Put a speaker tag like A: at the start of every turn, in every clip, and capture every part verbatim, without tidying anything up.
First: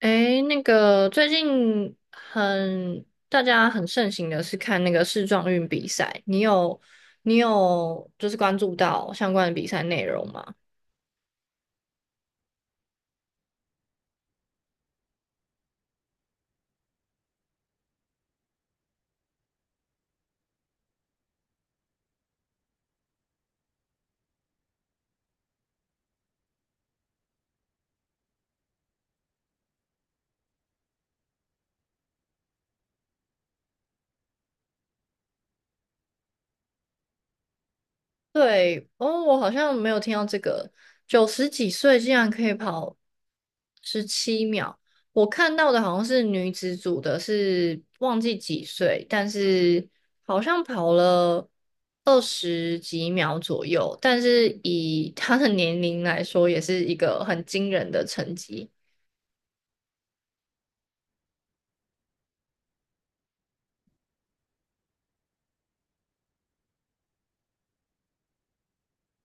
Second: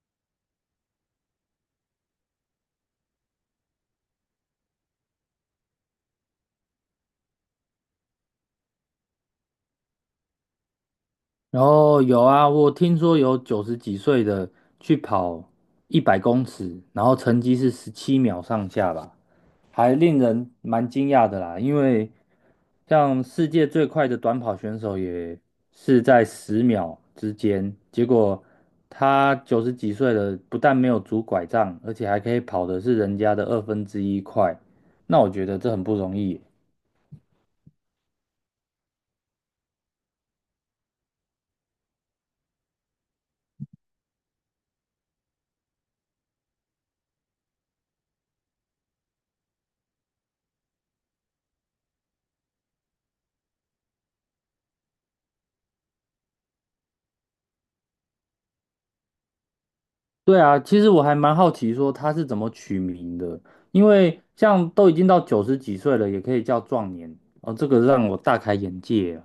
A: 诶，那个最近很大家很盛行的是看那个世壮运比赛，你有你有就是关注到相关的比赛内容吗？
B: 然后有啊，我听说有九十几岁的去跑一百公尺，然后成绩是十七秒上下吧，还令人蛮惊讶的啦。因为像世界最快的短跑选手也是在十秒之间，结果他九十几岁了，不但没有拄拐杖，而且还可以跑的是人家的二分之一快。那我觉得这很不容易。
A: 对，哦，我好像没有听到这个，九十几岁竟然可以跑十七秒。我看到的好像是女子组的是忘记几岁，但是好像跑了二十几秒左右，但是以她的年龄来说，也是一个很惊人的成绩。
B: 对啊，其实我还蛮好奇说他是怎么取名的，因为像都已经到九十几岁了，也可以叫壮年哦，这个让我大开眼界啊。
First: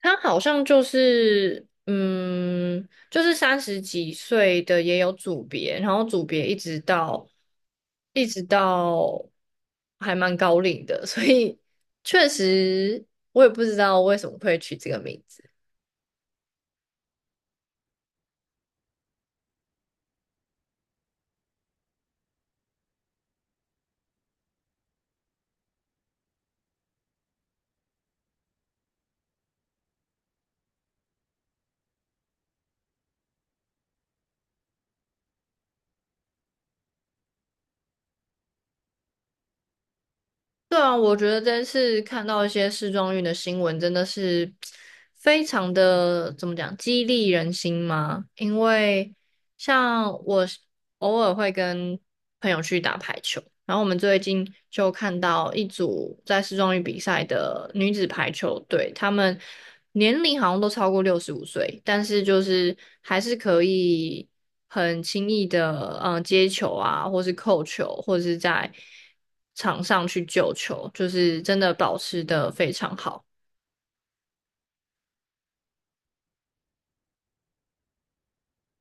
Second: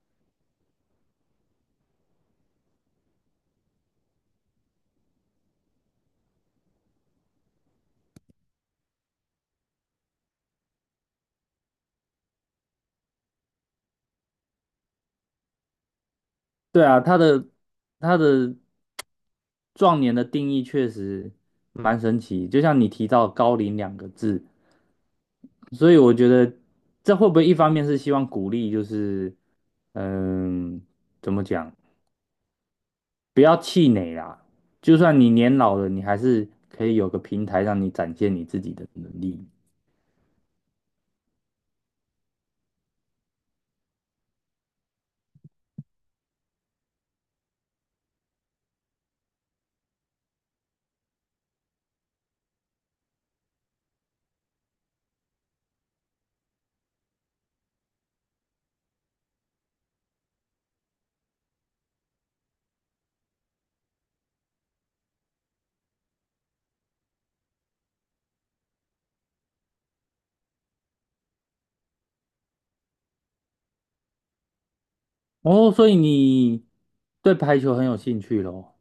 A: 他好像就是，嗯，就是三十几岁的也有组别，然后组别一直到一直到还蛮高龄的，所以确实我也不知道为什么会取这个名字。
B: 对啊，他的他的壮年的定义确实蛮神奇，就像你提到高龄两个字，所以我觉得这会不会一方面是希望鼓励，就是嗯，怎么讲，不要气馁啦，就算你年老了，你还是可以有个平台让你展现你自己的能力。
A: 对啊，我觉得这次看到一些时装运的新闻，真的是非常的，怎么讲，激励人心嘛。因为像我偶尔会跟朋友去打排球，然后我们最近就看到一组在市中运比赛的女子排球队，她们年龄好像都超过六十五岁，但是就是还是可以很轻易的嗯、呃接球啊，或是扣球，或者是在场上去救球，就是真的保持的非常好。
B: 哦，所以你对排球很有兴趣咯，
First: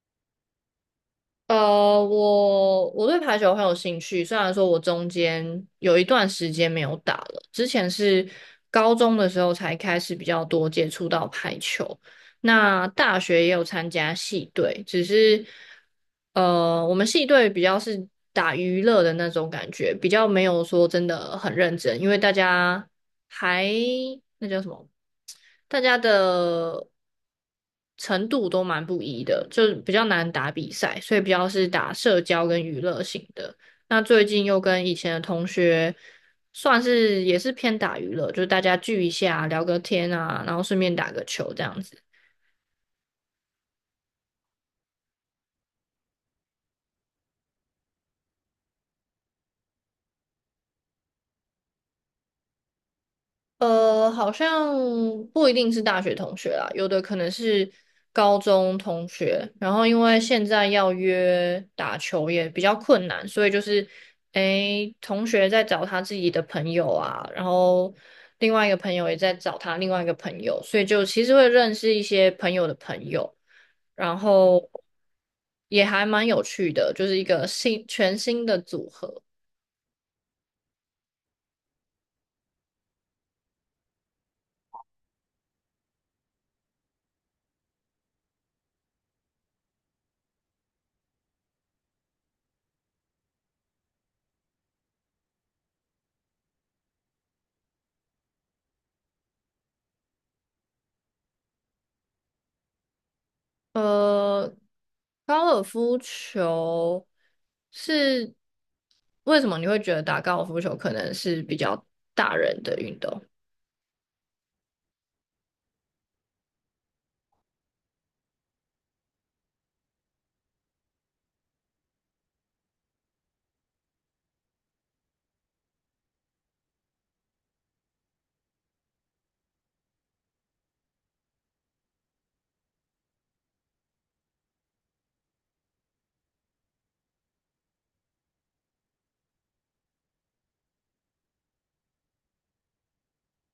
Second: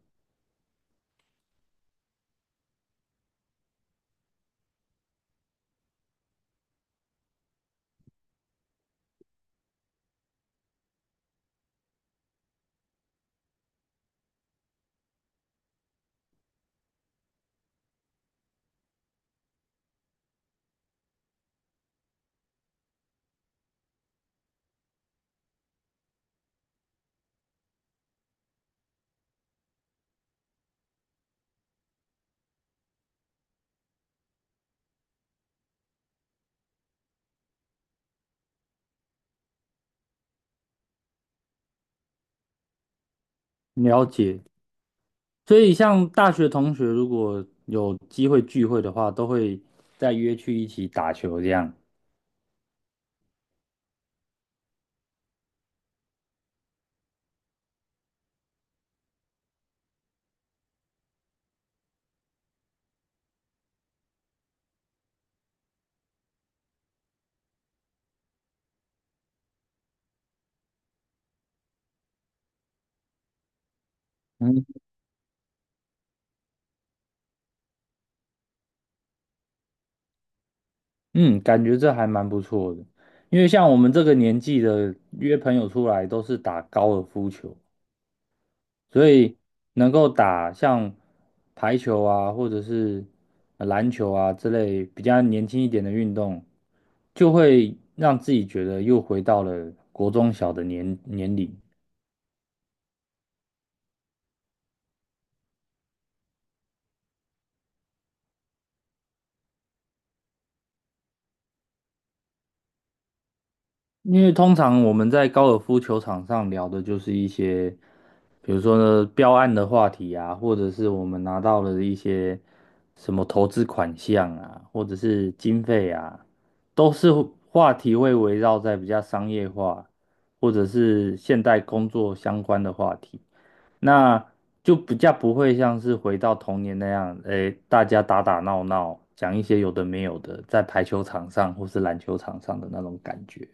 A: 呃，我我对排球很有兴趣，虽然说我中间有一段时间没有打了，之前是高中的时候才开始比较多接触到排球。那大学也有参加系队，只是呃，我们系队比较是打娱乐的那种感觉，比较没有说真的很认真，因为大家还那叫什么，大家的程度都蛮不一的，就比较难打比赛，所以比较是打社交跟娱乐型的。那最近又跟以前的同学，算是也是偏打娱乐，就是大家聚一下，聊个天啊，然后顺便打个球这样子。
B: 了解。所以像大学同学如果有机会聚会的话，都会再约去一起打球这样。
A: 呃，好像不一定是大学同学啦，有的可能是高中同学。然后因为现在要约打球也比较困难，所以就是，诶，同学在找他自己的朋友啊，然后另外一个朋友也在找他另外一个朋友，所以就其实会认识一些朋友的朋友，然
B: 嗯
A: 后也还蛮有趣的，就是一个新全新的组合。
B: 嗯，感觉这还蛮不错的，因为像我们这个年纪的约朋友出来都是打高尔夫球。所以能够打像排球啊，或者是呃篮球啊之类比较年轻一点的运动，就会让自己觉得又回到了国中小的年年龄。
A: 呃，高尔夫球是为什么你会觉得打高尔夫球可能是比较大人的运动？
B: 因为通常我们在高尔夫球场上聊的就是一些，比如说呢，标案的话题啊，或者是我们拿到了一些什么投资款项啊，或者是经费啊，都是话题会围绕在比较商业化或者是现代工作相关的话题，那就比较不会像是回到童年那样，诶，大家打打闹闹，讲一些有的没有的，在排球场上或是篮球场上的那种感觉。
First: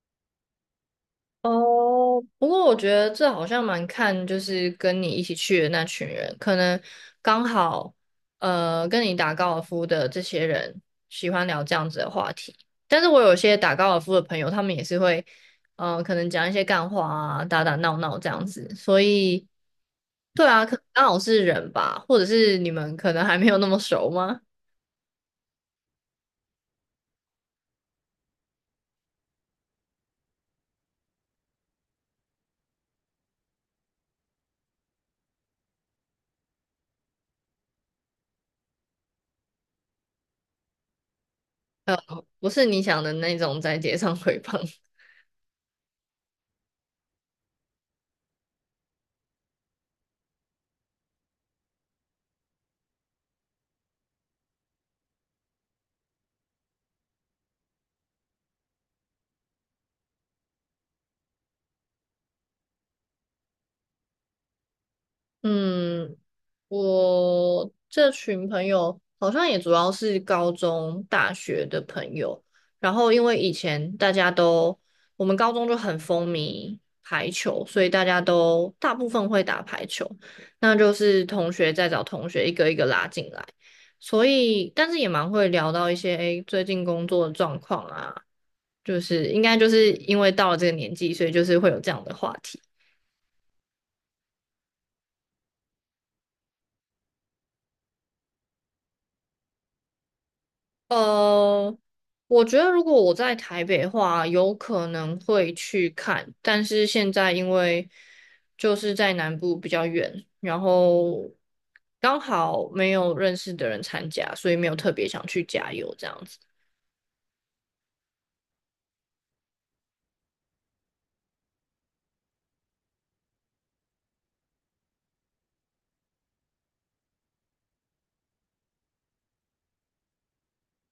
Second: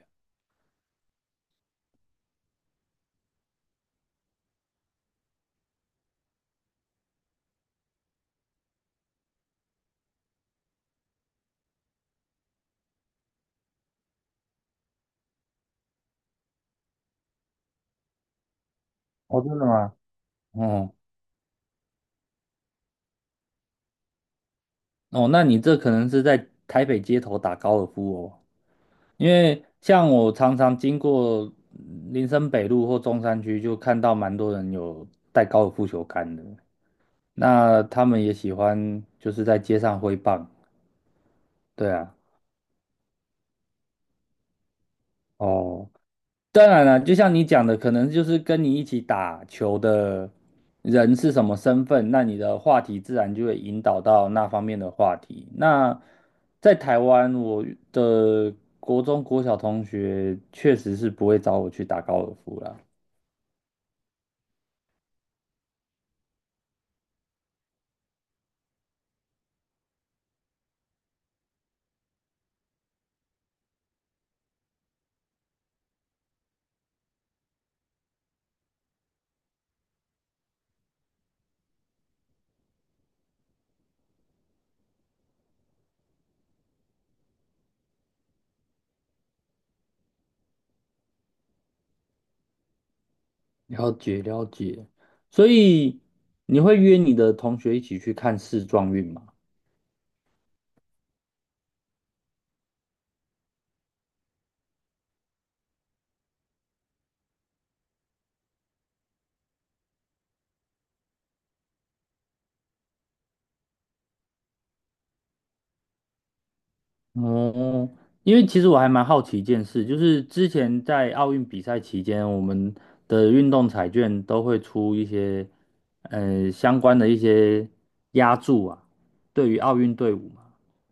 A: 哦，不过我觉得这好像蛮看，就是跟你一起去的那群人，可能刚好呃跟你打高尔夫的这些人喜欢聊这样子的话题。但是我有些打高尔夫的朋友，他们也是会呃可能讲一些干话啊，打打闹闹这样子。所
B: 哦，
A: 以，
B: 真的吗？
A: 对啊，可能
B: 哦
A: 刚好是人吧，或者是你们可能还没有那么熟吗？
B: 哦，那你这可能是在台北街头打高尔夫哦，因为像我常常经过嗯林森北路或中山区，就看到蛮多人有带高尔夫球杆的，那他们也喜欢就是在街上挥棒，对
A: 呃，
B: 啊，
A: 不是你想的那种在街上 鬼放。
B: 哦。当然了，就像你讲的，可能就是跟你一起打球的人是什么身份，那你的话题自然就会引导到那方面的话题。那在台湾，我的国中、国小同学确实是不会找我去打高尔夫啦。
A: 嗯，我这群朋友好像也主要是高中、大学的朋友，然后因为以前大家都，我们高中就很风靡排球，所以大家都大部分会打排球，那就是同学在找同学一个一个拉进来，所以但是也蛮会聊到一些，诶，最近工作的状况啊，就是应该就是因为到了这个年纪，所以就是会有这样的话题。
B: 了解了解，所以你会约你的同学一起去看世壮运吗？
A: 呃，我觉得如果我在台北的话，有可能会去看，但是现在因为就是在南部比较远，然后刚好没有认识的人参加，所以没有特别想去加油这样子。
B: 哦，因为其实我还蛮好奇一件事，就是之前在奥运比赛期间，我们的运动彩券都会出一些，呃，相关的一些押注啊，对于奥运队伍嘛，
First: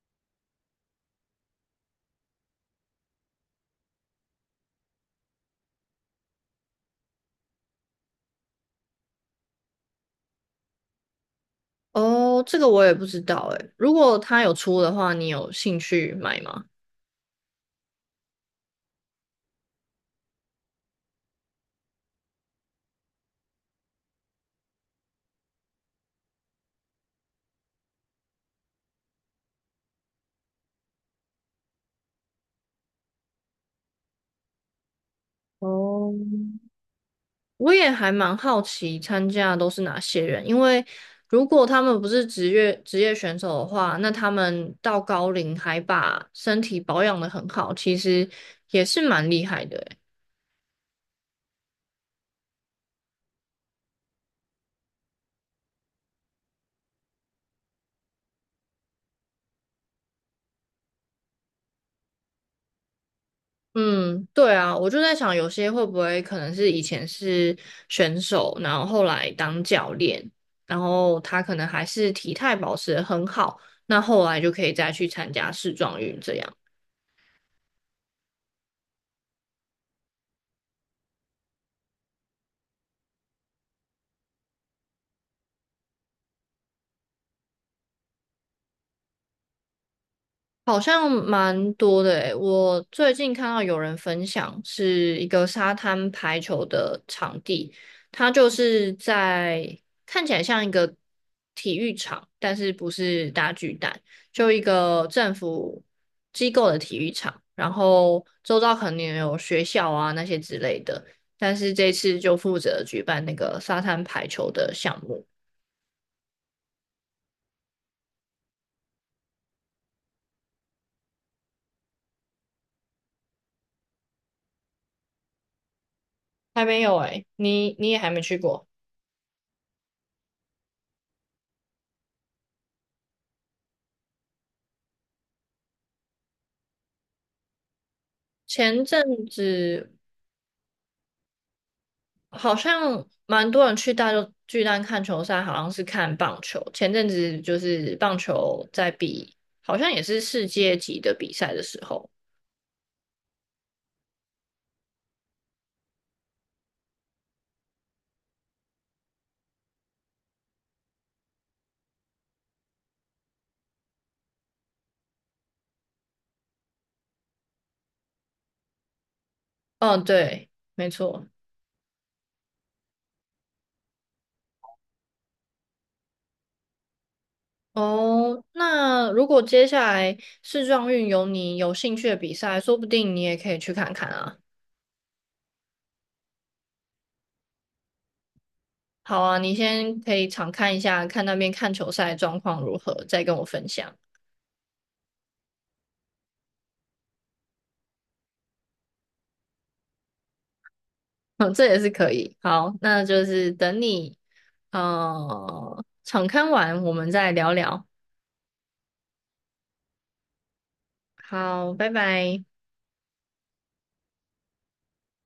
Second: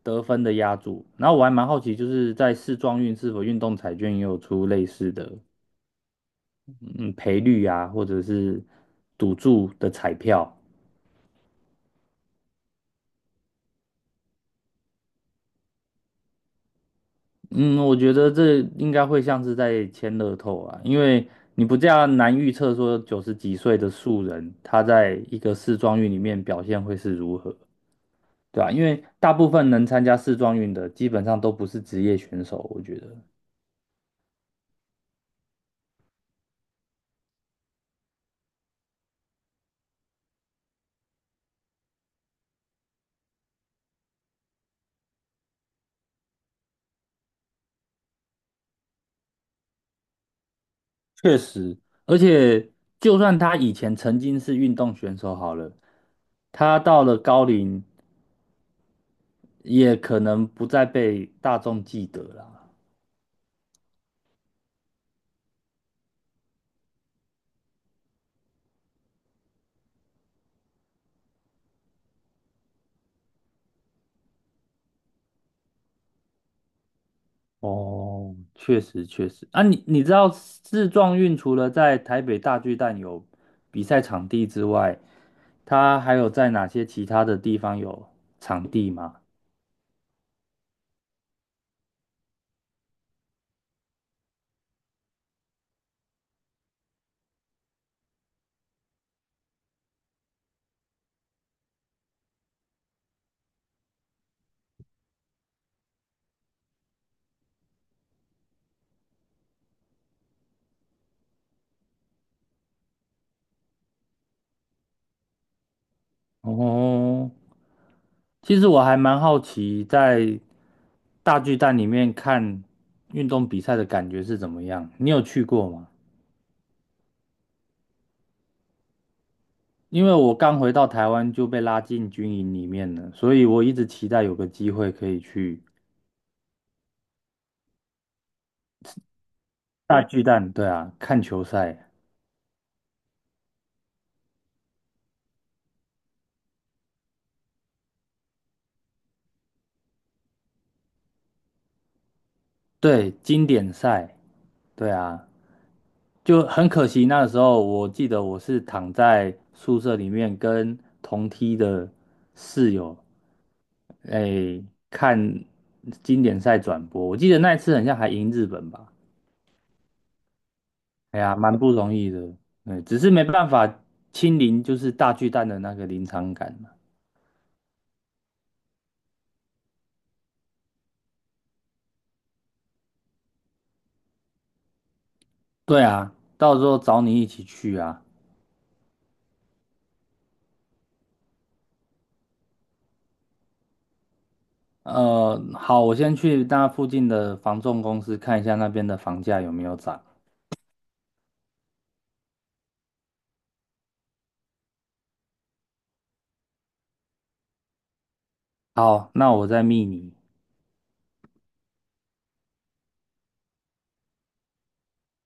B: 得分的押注。然后我还蛮好奇，就是在世壮运是否运动彩券也有出类似的，嗯，赔率啊，或者是赌注的彩票。
A: 哦，这个我也不知道诶，如果他有出的话，你有兴趣买吗？
B: 嗯，我觉得这应该会像是在签乐透啊，因为你不这样难预测说九十几岁的素人他在一个世壮运里面表现会是如何，对吧？因为大部分能参加世壮运的基本上都不是职业选手，我觉得
A: 哦，我也还蛮好奇参加的都是哪些人，因为如果他们不是职业职业选手的话，那他们到高龄还把身体保养的很好，其实也是蛮厉害的欸。
B: 确实，而且就算他以前曾经是运动选手好了，他到了高龄也可能不再被大众记得啦。
A: 嗯，对啊，我就在想，有些会不会可能是以前是选手，然后后来当教练，然后他可能还是体态保持得很好，那后来就可以再去参加世壮运这样。
B: 哦，确实确实啊，你你知道世撞运除了在台北大巨蛋有比赛场地之外，它还有在哪些其他的地方有场地吗？
A: 好像蛮多的诶，我最近看到有人分享是一个沙滩排球的场地，它就是在看起来像一个体育场，但是不是大巨蛋，就一个政府机构的体育场，然后周遭可能也有学校啊那些之类的，但是这次就负责举办那个沙滩排球的项目，
B: 哦，其实我还蛮好奇，在大巨蛋里面看运动比赛的感觉是怎么样？你有去过吗？
A: 还没有诶，你你也还没去过。
B: 因为我刚回到台湾就被拉进军营里面了，所以我一直期待有个机会可以去
A: 前阵子
B: 大巨蛋，对啊，看球赛。
A: 好像蛮多人去大洲巨蛋看球赛，好像是看棒球。前阵子就是棒球在比，好像也是世界级的比赛的时候。
B: 对，经典赛，对啊，就很可惜。那时候我记得我是躺在宿舍里面跟同梯的室友，哎，看经典赛转播。我记得那一次好像还赢日本吧？
A: 嗯，对，没
B: 哎
A: 错。
B: 呀，蛮不容易的。对，只是没办法亲临就是大巨蛋的那个临场感嘛。
A: 哦，那如果接下来世壮运有你有兴趣的比赛，说不定你也可以去看看啊。
B: 对啊，到时候找你一起去啊。
A: 好啊，你先可以常看一下，看那边看球赛状况如何，再跟我分享。
B: 呃，好，我先去那附近的房仲公司看一下那边的房价有没有涨。
A: 嗯，这也是可以。好，那就是等你。呃，场刊完我们再聊聊。
B: 好，那我再密你。
A: 好，拜拜。